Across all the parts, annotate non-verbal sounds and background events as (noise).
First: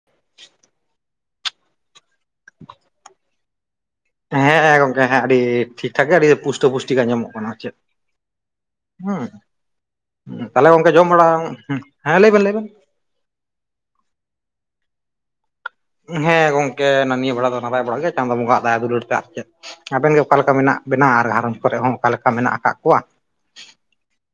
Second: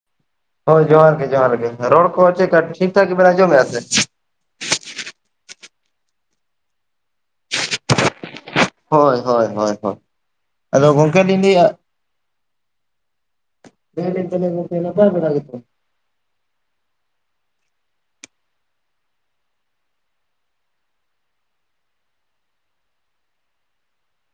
(unintelligible) ᱦᱳᱭ, ᱡᱚᱦᱟᱨ ᱜᱮ ᱡᱚᱦᱟᱨ ᱜᱮ᱾ ᱨᱚᱲ ᱠᱚ ᱪᱮᱫ ᱠᱟ ᱴᱷᱤᱠ ᱴᱷᱟᱠ ᱜᱮ ᱵᱮᱱ ᱟᱸᱡᱚᱢ ᱮᱸᱜ-ᱟ ᱥᱮ? ᱦᱮᱸᱻᱜᱚᱝᱠᱮ ᱦᱮᱸ ᱟᱹᱰᱤ ᱴᱷᱤᱠ ᱴᱷᱟᱠ ᱜᱮ ᱟᱹᱰᱤ ᱯᱩᱥᱴᱟᱹ ᱯᱩᱥᱴᱤ ᱜᱮ ᱟᱸᱡᱚᱢᱚᱜ ᱠᱟᱱᱟ ᱟᱨ ᱪᱮᱫ ᱾ ᱦᱳᱭ ᱦᱳᱭ ᱦᱳᱭ ᱦᱳᱭ ᱦᱩᱸ᱾ ᱛᱟᱦᱞᱮ ᱟᱫᱚ ᱜᱚᱝᱠᱮ ᱡᱚᱢ ᱵᱟᱲᱟ, ᱞᱤᱧ ᱞᱟᱹᱭᱮᱫᱼᱟ ᱦᱩᱸ᱾ᱦᱮᱸ ᱞᱟᱹᱭ ᱵᱮᱱ ᱞᱟᱹᱭ ᱵᱮᱱ᱾ ᱞᱟᱹᱭ ᱫᱟᱞᱤᱧ ᱛᱟᱦᱞᱮ ᱜᱚᱝᱠᱮ ᱱᱟᱯᱟᱭ ᱵᱟᱲᱟ ᱜᱮ ᱛᱚ? ᱦᱮᱸ ᱜᱚᱝᱠᱮ, ᱱᱟ ᱱᱤᱭᱟᱹ ᱵᱮᱲᱟ ᱫᱚ ᱱᱟᱯᱟᱭ ᱵᱟᱲᱟ ᱜᱮ ᱪᱟᱸᱫᱳ ᱵᱚᱸᱜᱟᱣᱟᱜ ᱫᱟᱭᱟ ᱫᱩᱞᱟᱹᱲ ᱛᱮ ᱟᱨ ᱪᱮᱫ ᱾ ᱟᱵᱮᱱ ᱜᱮ ᱚᱠᱟ ᱞᱮᱠᱟ ᱢᱮᱱᱟᱜ ᱵᱮᱱᱟ? ᱟᱨ ᱜᱷᱟᱨᱚᱸᱡᱽ ᱠᱚᱨᱮ ᱦᱚᱸ ᱚᱠᱟ ᱞᱮᱠᱟ ᱢᱮᱱᱟᱜ ᱟᱠᱟᱫ ᱠᱚᱣᱟ?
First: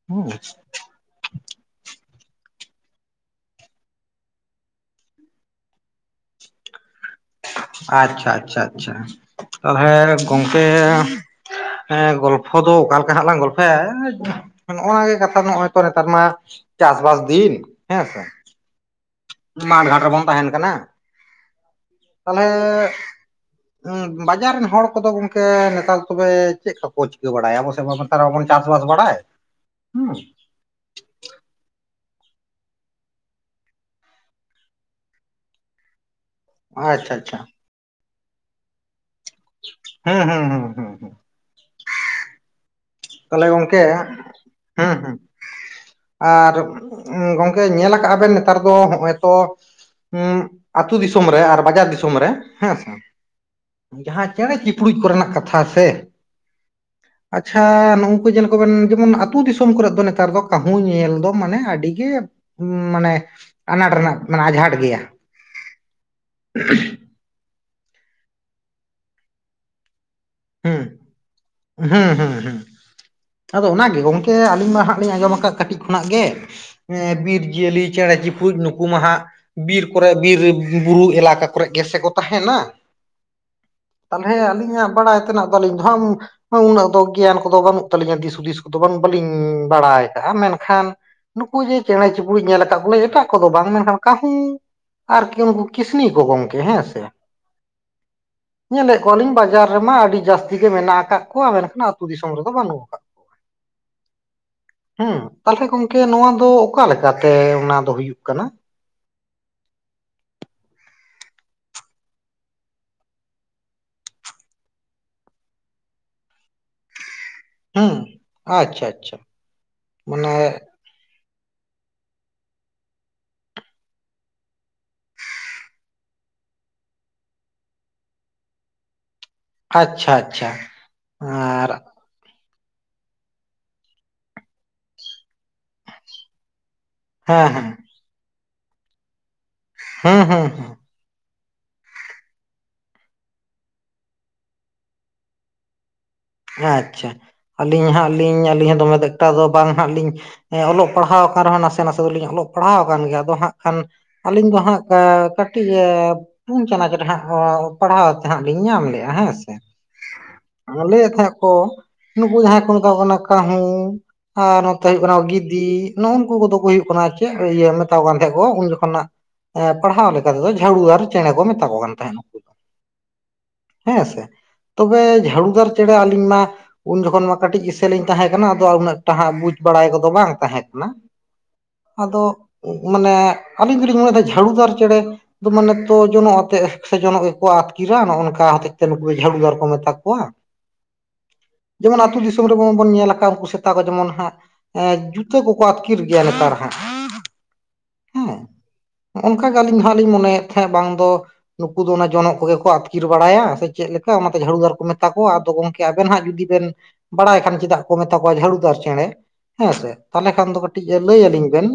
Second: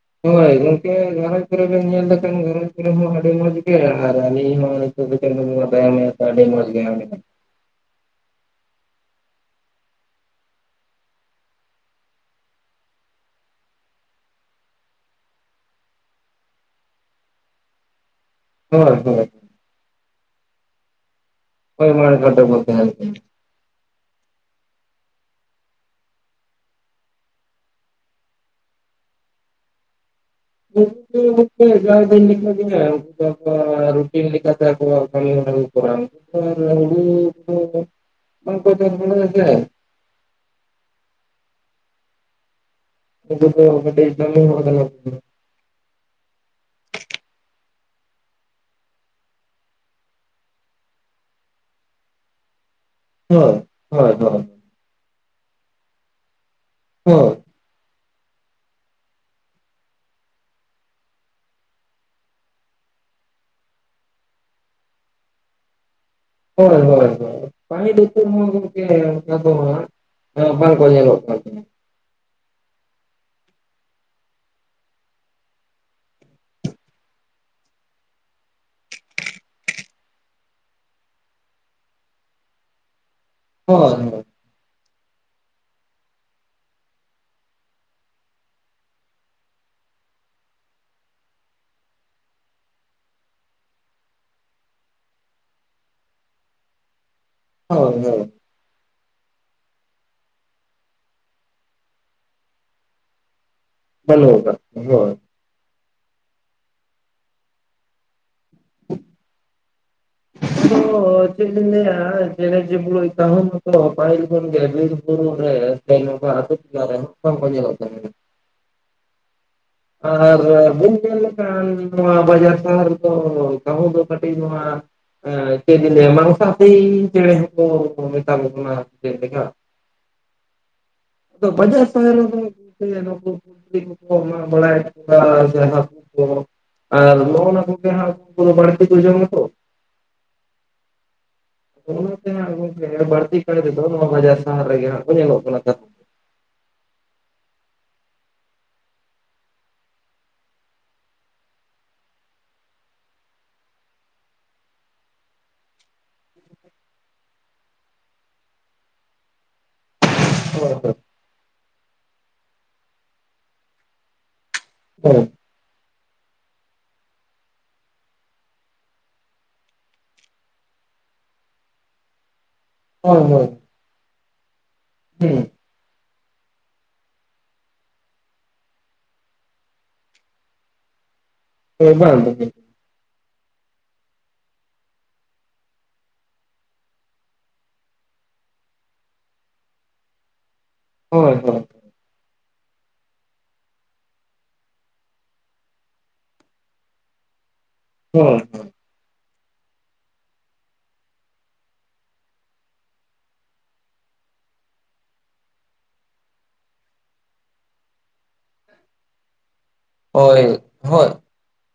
ᱦᱩᱸ ᱦᱳᱭ ᱜᱚᱝᱠᱮ ᱜᱷᱟᱨᱚᱸᱡᱽ ᱜᱷᱟᱨᱚᱸᱢᱽ ᱠᱚᱨᱮ ᱵᱮᱱ ᱧᱮᱞ ᱞᱮᱠᱷᱟᱱ ᱜᱷᱟᱨᱚᱸᱡᱽ ᱠᱚ ᱨᱮ ᱦᱚᱸ ᱟᱹᱰᱤ ᱢᱚᱸᱡᱽ ᱜᱮ, ᱟᱨ ᱟᱹᱞᱤᱧ ᱦᱚᱸ ᱱᱤᱛᱳᱜ ᱫᱳ ᱪᱟᱸᱫᱳ ᱫᱟᱭᱟ ᱢᱟᱭᱟ ᱛᱮ ᱟᱹᱰᱤ ᱢᱚᱡᱽ ᱜᱮ ᱟᱞᱤᱧ ᱦᱚᱸ ᱾ ᱟᱪᱪᱷᱟ ᱟᱪᱪᱷᱟ ᱟᱪᱪᱷᱟ ᱾ ᱛᱟᱦᱞᱮ ᱜᱚᱝᱠᱮ ᱦᱮᱸ ᱜᱚᱞᱯᱷᱚ ᱫᱚ ᱚᱠᱟ ᱞᱮᱠᱟ ᱦᱟᱸᱜ ᱞᱟᱝ ᱜᱚᱞᱯᱷᱚ ᱭᱟ, ᱱᱚᱜ-ᱚ ᱱᱟ ᱜᱮ ᱠᱟᱛᱷᱟ ᱱᱚᱜ-ᱚᱭ ᱛᱚ ᱱᱮᱛᱟᱨ ᱢᱟ ᱪᱟᱥ ᱵᱟᱥ ᱫᱤᱱ ᱦᱮᱸ ᱥᱮ ᱾ ᱦᱳᱭ ᱦᱳᱭ ᱾ ᱢᱟᱴᱷ ᱜᱷᱟᱴ ᱨᱮ ᱵᱚᱱ ᱛᱟᱦᱮᱸᱱ ᱠᱟᱱᱟ ᱾ ᱦᱳᱭ ᱢᱟ ᱚᱱᱠᱟ ᱛᱟᱞᱦᱮᱻ ᱫᱚ ᱵᱟᱝ ᱛᱟᱦᱮᱱ ᱵᱟᱡᱟᱨ ᱨᱮᱱ ᱦᱚᱲ ᱠᱚ ᱫᱚ ᱜᱚᱝᱠᱮ ᱱᱮᱛᱟᱨ ᱫᱚ ᱛᱚᱵᱮ ᱪᱮᱫ ᱠᱚ ᱠᱚ ᱪᱤᱠᱟᱹ ᱵᱟᱲᱟᱭᱟ? ᱟᱵᱚ ᱥᱮᱡ ᱢᱟ ᱵᱚᱱ ᱟᱨᱚ ᱵᱚᱱ ᱪᱟᱥ ᱵᱟᱥ ᱵᱟᱲᱟᱭ ᱦᱩᱸ ᱾ (unintelligible) ᱦᱮᱸ ᱜᱚᱝᱠᱮ, ᱡᱟᱣ ᱫᱤᱱ ᱞᱮᱠᱟ ᱜᱮ ᱨᱩᱴᱤᱱ ᱞᱮᱠᱟᱛᱮ ᱟᱠᱚᱣᱟᱜ ᱠᱟᱹᱢᱤ ᱦᱚᱨᱟ ᱠᱚ ᱠᱚᱨᱟᱣ-ᱟ ᱾ ᱟᱨ ᱦᱩᱲᱩ ᱟᱪᱪᱷᱟ ᱟᱪᱪᱷᱟ ᱠᱚ ᱫᱚ ᱵᱟᱝ ᱠᱚ ᱪᱟᱥ ᱵᱟᱲᱟᱭᱟ ᱥᱮ ᱾ ᱦᱩᱸ ᱦᱩᱸ ᱦᱩᱸ ᱦᱩᱸ ᱦᱩᱸ ᱛᱟᱞᱦᱮ ᱩᱱᱠᱩ ᱫᱚ ᱜᱚᱝᱠᱮ ᱠᱟᱹᱴᱤᱡ ᱠᱟᱹᱢᱤ ᱦᱚᱲ ᱠᱟᱱᱟ ᱦᱩᱸ ᱠᱚ ᱦᱩᱸ ᱟᱨ ᱜᱚᱝᱠᱮ ᱧᱮᱞ ᱟᱠᱟᱜᱼᱟ ᱵᱮᱱ ᱱᱮᱛᱟᱨ ᱫᱚ ᱦᱚᱸᱜᱼᱚᱭ ᱛᱚ ᱦᱩᱸᱜ ᱟᱹᱛᱩ ᱫᱤᱥᱚᱢ ᱨᱮ ᱟᱨ ᱵᱟᱡᱟᱨ ᱫᱤᱥᱚᱢ ᱨᱮ ᱦᱮᱸᱥᱮ ᱦᱳᱭ ᱦᱳᱭ ᱡᱟᱦᱟᱸ ᱦᱳᱭ ᱪᱮᱬᱮ ᱪᱤᱯᱲᱩᱡ ᱠᱚᱨᱮᱱᱟᱜ ᱠᱟᱛᱷᱟ ᱥᱮ ᱦᱳᱭ ᱟᱪᱪᱷᱟ ᱱᱩᱝᱠᱩ ᱧᱮᱞ ᱠᱚᱵᱮᱱ ᱡᱮᱢᱚᱱ ᱟᱹᱛᱩ ᱫᱤᱥᱚᱢ ᱠᱚᱨᱮᱜ ᱫᱚ ᱱᱮᱛᱟᱨ ᱫᱚ ᱠᱟᱹᱦᱩ ᱧᱮᱞ ᱫᱚ ᱢᱟᱱᱮ ᱟᱹᱰᱤ ᱜᱮ (unintelligible) ᱢᱟᱱᱮ ᱟᱱᱟᱴ ᱨᱮᱱᱟᱜ ᱢᱟᱱᱮ ᱟᱸᱡᱷᱟᱴ ᱜᱮᱭᱟ᱾ ᱦᱳᱭ ᱦᱳᱭ ᱦᱳᱭ ᱠᱟᱹᱢᱤ ᱫᱩᱠᱩ ᱦᱚᱸ ᱜᱚᱝᱠᱮ ᱚᱝᱠᱟ ᱫᱚ ᱦᱟᱸᱜ (unintelligible) ᱵᱟᱝ ᱦᱩᱸ ᱠᱚ ᱧᱮᱞᱚᱜ ᱠᱟᱱ ᱛᱟᱦᱮᱸ ᱦᱩᱸ ᱦᱩᱸ ᱦᱩᱸ ᱟᱫᱚ ᱚᱱᱟᱜᱮ ᱜᱚᱝᱠᱮ ᱟᱹᱞᱤᱧ ᱢᱟ ᱦᱟᱸᱜ ᱞᱤᱧ ᱟᱸᱡᱚᱢ ᱟᱠᱟᱫ ᱠᱟᱹᱴᱤᱡ ᱠᱷᱚᱱᱟᱜ ᱜᱮ ᱮᱸ ᱵᱤᱨ ᱡᱤᱭᱟᱹᱞᱤ ᱪᱮᱬᱮ ᱪᱩᱯᱩᱜ ᱱᱩᱠᱩ ᱢᱟ ᱦᱟᱸᱜ ᱵᱤᱨ ᱠᱚᱨᱮ ᱵᱤᱨᱼᱵᱩᱨᱩ ᱮᱞᱟᱠᱟ ᱠᱚᱨᱮ ᱜᱮᱥᱮ ᱠᱚ ᱛᱟᱦᱮᱱᱟ᱾ ᱦᱳᱭ ᱛᱟᱞᱦᱮ ᱟᱹᱞᱤᱧᱟᱜ ᱵᱟᱲᱟᱭ ᱛᱮᱱᱟᱜ ᱟᱹᱞᱤᱧ ᱫᱚ ᱦᱟᱸᱜ (unintelligible) ᱦᱚᱸ ᱩᱱᱟᱹᱜ ᱫᱚ ᱜᱮᱭᱟᱱ ᱠᱚᱫᱚ ᱵᱟᱹᱱᱩᱜ ᱛᱟᱹᱞᱤᱧᱟ ᱫᱤᱥ ᱦᱩᱫᱤᱥ ᱠᱚᱫᱚ ᱵᱟᱝ ᱵᱟᱹᱞᱤᱧ ᱵᱟᱲᱟᱭ ᱟᱠᱟᱜᱼᱟ ᱢᱮᱱᱠᱷᱟᱱ ᱱᱩᱠᱩ ᱡᱮ ᱪᱮᱬᱮ ᱪᱩᱯᱲᱩᱡ ᱧᱮᱞ ᱟᱠᱟᱜ ᱠᱚ ᱟᱹᱞᱤᱧ ᱮᱴᱟᱜ ᱠᱚᱫᱚ ᱵᱟᱝ ᱢᱮᱱᱠᱷᱟᱱ ᱠᱟᱹᱦᱩ ᱟᱨᱠᱤ ᱩᱱᱠᱩ ᱠᱤᱥᱱᱤ ᱠᱚ ᱜᱚᱝᱠᱮ ᱦᱮᱸ ᱥᱮ ᱦᱳᱭ ᱦᱳᱭ ᱧᱮᱞᱮᱜ ᱠᱚᱣᱟ ᱞᱤᱧ ᱵᱟᱡᱟᱨ ᱨᱮᱢᱟ ᱟᱹᱰᱤ ᱡᱟᱹᱥᱛᱤ ᱜᱮ ᱢᱮᱱᱟᱜ ᱟᱠᱟᱜ ᱠᱚᱣᱟ ᱢᱮᱱᱠᱷᱟᱱ ᱟᱹᱛᱩ ᱫᱤᱥᱚᱢ ᱨᱮᱫᱚ ᱵᱟᱹᱱᱩᱜ ᱟᱠᱟᱜ ᱵᱟᱹᱱᱩᱜ ᱟᱠᱟᱜ ᱦᱳᱭ ᱛᱟᱞᱦᱮ ᱜᱚᱝᱠᱮ ᱱᱚᱣᱟ ᱫᱚ ᱚᱠᱟ ᱞᱮᱠᱟᱛᱮ ᱚᱱᱟ ᱫᱚ ᱦᱩᱭᱩᱜ ᱠᱟᱱᱟ? (unintelligible) ᱟᱫᱚ ᱪᱮᱫ ᱞᱤᱧ ᱞᱟᱹᱭᱟ ᱪᱮᱬᱮ ᱪᱩᱯᱲᱩᱡ ᱠᱟᱸᱦᱩ ᱠᱚᱠᱚ ᱯᱟᱹᱦᱤᱞ ᱠᱷᱚᱱ ᱜᱮ ᱵᱤᱨ ᱵᱩᱨᱩ ᱨᱮ ᱥᱮ ᱱᱚᱝᱠᱟᱱ ᱟ. ᱛᱩ ᱴᱚᱞᱟ ᱨᱮᱦᱚᱸ ᱠᱚᱢ ᱠᱚ ᱧᱮᱞᱚᱜ ᱦᱮᱸ ᱛᱟᱦᱮᱱᱟ᱾ ᱟᱪᱪᱷᱟ ᱟᱪᱪᱷᱟ ᱢᱟᱱᱮ ᱟᱨ (unintelligible) ᱠᱟᱱ ᱱᱚᱣᱟ ᱵᱟᱡᱟᱨ ᱥᱟᱦᱟᱨ ᱨᱮᱫᱚ ᱠᱟᱹᱦᱩ ᱠᱟᱹᱴᱤᱡ ᱱᱚᱣᱟ ᱮᱸ ᱪᱮᱫ ᱞᱤᱧ ᱞᱟᱹᱭᱟ ᱢᱟᱱᱚᱥᱟᱫᱤ ᱪᱮᱬᱮ ᱠᱚᱠᱚ ᱢᱮᱛᱟ ᱠᱚ ᱠᱟᱱᱟ ᱟᱨ ᱪᱮᱫ ᱞᱮᱠᱟ ᱟᱪᱪᱷᱟ ᱟᱪᱷᱟ ᱟᱪᱷᱟ ᱟᱨ (unintelligible) ᱠᱚᱠᱚ ᱢᱟᱜ ᱵᱟᱲᱟᱭᱮᱫᱟ (unintelligible) ᱟᱨ ᱡᱟᱦᱟᱸ ᱠᱚᱠᱚ ᱟᱨ ᱦᱮᱸ ᱱᱚᱜᱼᱚᱭ ᱱᱚᱣᱟ ᱦᱮᱸ ᱠᱚᱜᱮ ᱦᱟᱸᱜ ᱩᱝᱠᱩ ᱠᱚᱫᱚ ᱵᱟᱹᱲᱛᱤ ᱠᱚ ᱡᱚᱢᱟ ᱛᱚ ᱦᱮᱸ ᱦᱮᱸ ᱦᱮᱸ ᱱᱚᱜᱼᱚᱭ ᱱᱚᱛᱮᱱᱟᱜ ᱜᱚᱝᱠᱮ ᱵᱟᱹᱲᱛᱤᱠᱟᱭ ᱛᱮᱫᱚ ᱱᱚᱣᱟ ᱵᱟᱡᱟᱨ ᱥᱟᱦᱟᱨ ᱨᱮᱜᱮ ᱦᱟᱸᱜ ᱠᱚ ᱧᱮᱞᱚᱜ ᱠᱟᱱᱟ ᱠᱟ ᱟᱪᱪᱷᱟ ᱟᱹᱞᱤᱧ ᱦᱟᱸᱜ ᱞᱤᱧ ᱟᱹᱞᱤᱧ ᱦᱚᱸ ᱫᱚᱢᱮ ᱮᱠᱴᱟ ᱫᱚ ᱵᱟᱝ ᱦᱟᱸᱜ ᱞᱤᱧ ᱦᱮᱸ ᱚᱞᱚᱜ ᱯᱟᱲᱦᱟᱣ ᱟᱠᱟᱱ ᱨᱮᱦᱚᱸ ᱱᱟᱥᱮ ᱱᱟᱥᱮ ᱫᱚᱞᱤᱧ ᱚᱞᱚᱜ ᱯᱟᱲᱦᱟᱣ ᱟᱠᱟᱱ ᱜᱮᱭᱟ ᱟᱫᱚ ᱦᱟᱸᱜ ᱠᱷᱟᱱ ᱟᱹᱞᱤᱧ ᱫᱚ ᱦᱟᱸᱜ ᱮ ᱠᱟᱹᱴᱤᱡ ᱮᱯ ᱯᱩᱱ ᱪᱟᱱᱟᱪ ᱨᱮ ᱦᱟᱸᱜᱼᱚ ᱯᱟᱲᱦᱟᱣ ᱛᱮᱦᱟᱸᱜ ᱞᱤᱧ ᱧᱟᱢ ᱞᱮᱜᱼᱟ ᱦᱮᱸᱥᱮ ᱦᱳᱭ ᱟᱞᱮ ᱦᱮᱠᱚ ᱱᱩᱠᱩ ᱡᱟᱦᱟᱸᱭ ᱠᱚ ᱢᱮᱛᱟ ᱠᱚ ᱠᱟᱱᱟ ᱠᱟᱹᱦᱩ ᱟᱨ ᱱᱚᱛᱮ ᱦᱩᱭᱩᱜ ᱠᱟᱱᱟ ᱜᱤᱫ ᱫᱤ ᱱᱩᱜᱼᱩᱝᱠᱩ ᱠᱚᱫᱚ ᱠᱚ ᱦᱩᱭᱩᱜ ᱠᱟᱱᱟ ᱪᱮᱫ ᱤᱭᱟᱹ ᱢᱮᱛᱟᱣ ᱟᱠᱚᱠᱟᱱ ᱛᱟᱦᱮᱸ ᱠᱚ ᱩᱱ ᱡᱚᱠᱷᱚᱱ ᱦᱟᱸᱜ ᱮᱸ ᱯᱟᱲᱦᱟᱣ ᱞᱮᱠᱟ ᱛᱮᱫᱚ ᱡᱷᱟᱣᱩᱣᱟᱨ ᱪᱮᱬᱮ ᱠᱚ ᱢᱮᱛᱟ ᱠᱚ ᱠᱟᱱ ᱛᱟᱦᱮᱸᱫ ᱦᱳᱭ ᱦᱳᱭ ᱦᱮᱸᱥᱮ ᱛᱚᱵᱮ ᱡᱷᱟᱲᱩᱫᱟᱨ ᱪᱮᱬᱮ ᱟᱹᱞᱤᱧ ᱢᱟ ᱩᱱ ᱡᱚᱠᱷᱚᱱ ᱢᱟ ᱠᱟᱹᱴᱤᱡ ᱤᱥᱮᱞ ᱤᱧ ᱛᱟᱦᱮᱸ ᱠᱟᱱᱟ ᱟᱫᱚ ᱩᱱᱟᱹᱜ ᱴᱟᱦᱟᱸᱜ ᱵᱩᱡᱽ ᱵᱟᱲᱟᱭ ᱠᱚᱫᱚ ᱵᱟᱝ ᱛᱟᱦᱮᱸ ᱠᱟᱱᱟ᱾ ᱦᱳᱭ ᱦᱳᱭ ᱦᱳᱭ ᱦᱳᱭ ᱦᱩᱸ ᱦᱳᱭ ᱵᱟᱝ ᱟᱫᱚ ᱜᱚᱝᱠᱮ ᱢᱟᱱᱮ ᱟᱹᱞᱤᱧ ᱫᱩᱞᱤᱧ ᱢᱚᱱᱮᱭᱮᱫᱟ ᱡᱷᱟᱲᱩᱫᱟᱨ ᱪᱮᱬᱮ ᱠᱩ ᱢᱟᱱᱮ ᱛᱚ ᱡᱚᱱᱚᱜ ᱟᱛᱮᱜ ᱥᱮ ᱡᱚᱱᱚᱜ ᱜᱮᱠᱚ ᱟᱛᱠᱤᱨᱟ ᱱᱚᱜᱼᱚᱭ ᱱᱚᱝᱠᱟ ᱦᱚᱛᱮ ᱛᱮ ᱱᱩᱠᱩ ᱫᱚ ᱡᱷᱲᱩᱫᱟᱨ ᱠᱚ ᱢᱮᱛᱟ ᱠᱚᱣᱟ᱾ ᱦᱳᱭ-ᱦᱳᱭ᱾ ᱡᱮᱢᱚᱱ ᱟᱹᱛᱩ ᱫᱤᱥᱚᱢ ᱨᱮᱵᱚᱸ ᱵᱚᱱ ᱧᱮᱞᱟᱠᱟᱜ ᱩᱝᱠᱩ ᱥᱮᱛᱟ ᱠᱚ ᱡᱮᱢᱚᱱ ᱦᱟᱸᱜ ᱮᱸ ᱡᱩᱛᱟᱹ ᱠᱚ-ᱠᱚ ᱟᱛᱠᱤᱨ ᱜᱮᱭᱟ ᱞᱮᱛᱟᱲ ᱦᱟᱸᱜ᱾ ᱚᱭ᱾ ᱦᱮᱸ ᱚᱱᱠᱟ ᱜᱮ ᱟᱹᱞᱤᱧ ᱣᱚᱦᱟᱸᱜ ᱞᱤᱧ ᱢᱚᱱᱮᱭᱮᱜ ᱛᱷᱮᱸᱜ ᱵᱟᱝ ᱫᱚ ᱱᱩᱠᱩ ᱫᱚ ᱚᱱᱟ ᱡᱚᱱᱚᱜ ᱠᱚᱜᱮ ᱠᱚ ᱟᱛᱠᱤᱨ ᱵᱟᱲᱟᱭᱟ ᱥᱮ ᱪᱮᱜ ᱞᱮᱠᱟ? ᱚᱱᱟ ᱛᱮ ᱡᱷᱟᱲᱩᱫᱟᱨ ᱠᱚ ᱢᱮᱛᱟᱠ ᱚ ᱟᱫᱚ ᱜᱚᱝᱠᱮ, ᱟᱵᱮᱱ ᱦᱟᱸᱜ ᱡᱩᱫᱤ ᱵᱮᱱ ᱵᱟᱲᱟᱭ ᱠᱷᱟᱱ ᱪᱮᱫᱟᱜ ᱠᱚ ᱢᱮᱛᱟ ᱠᱚᱣᱟ ᱡᱷᱟᱲᱩᱫᱟᱨ ᱪᱮᱬᱮ ᱦᱮᱸ ᱥᱮ? ᱦᱳᱭ ᱛᱟᱞᱮ ᱦᱳᱭ ᱠᱷᱟᱱ ᱫᱚ ᱠᱟᱹᱴᱤᱡ ᱦᱳᱭ ᱞᱟᱹᱭ ᱟᱹᱞᱤᱧ ᱵᱮᱱ᱾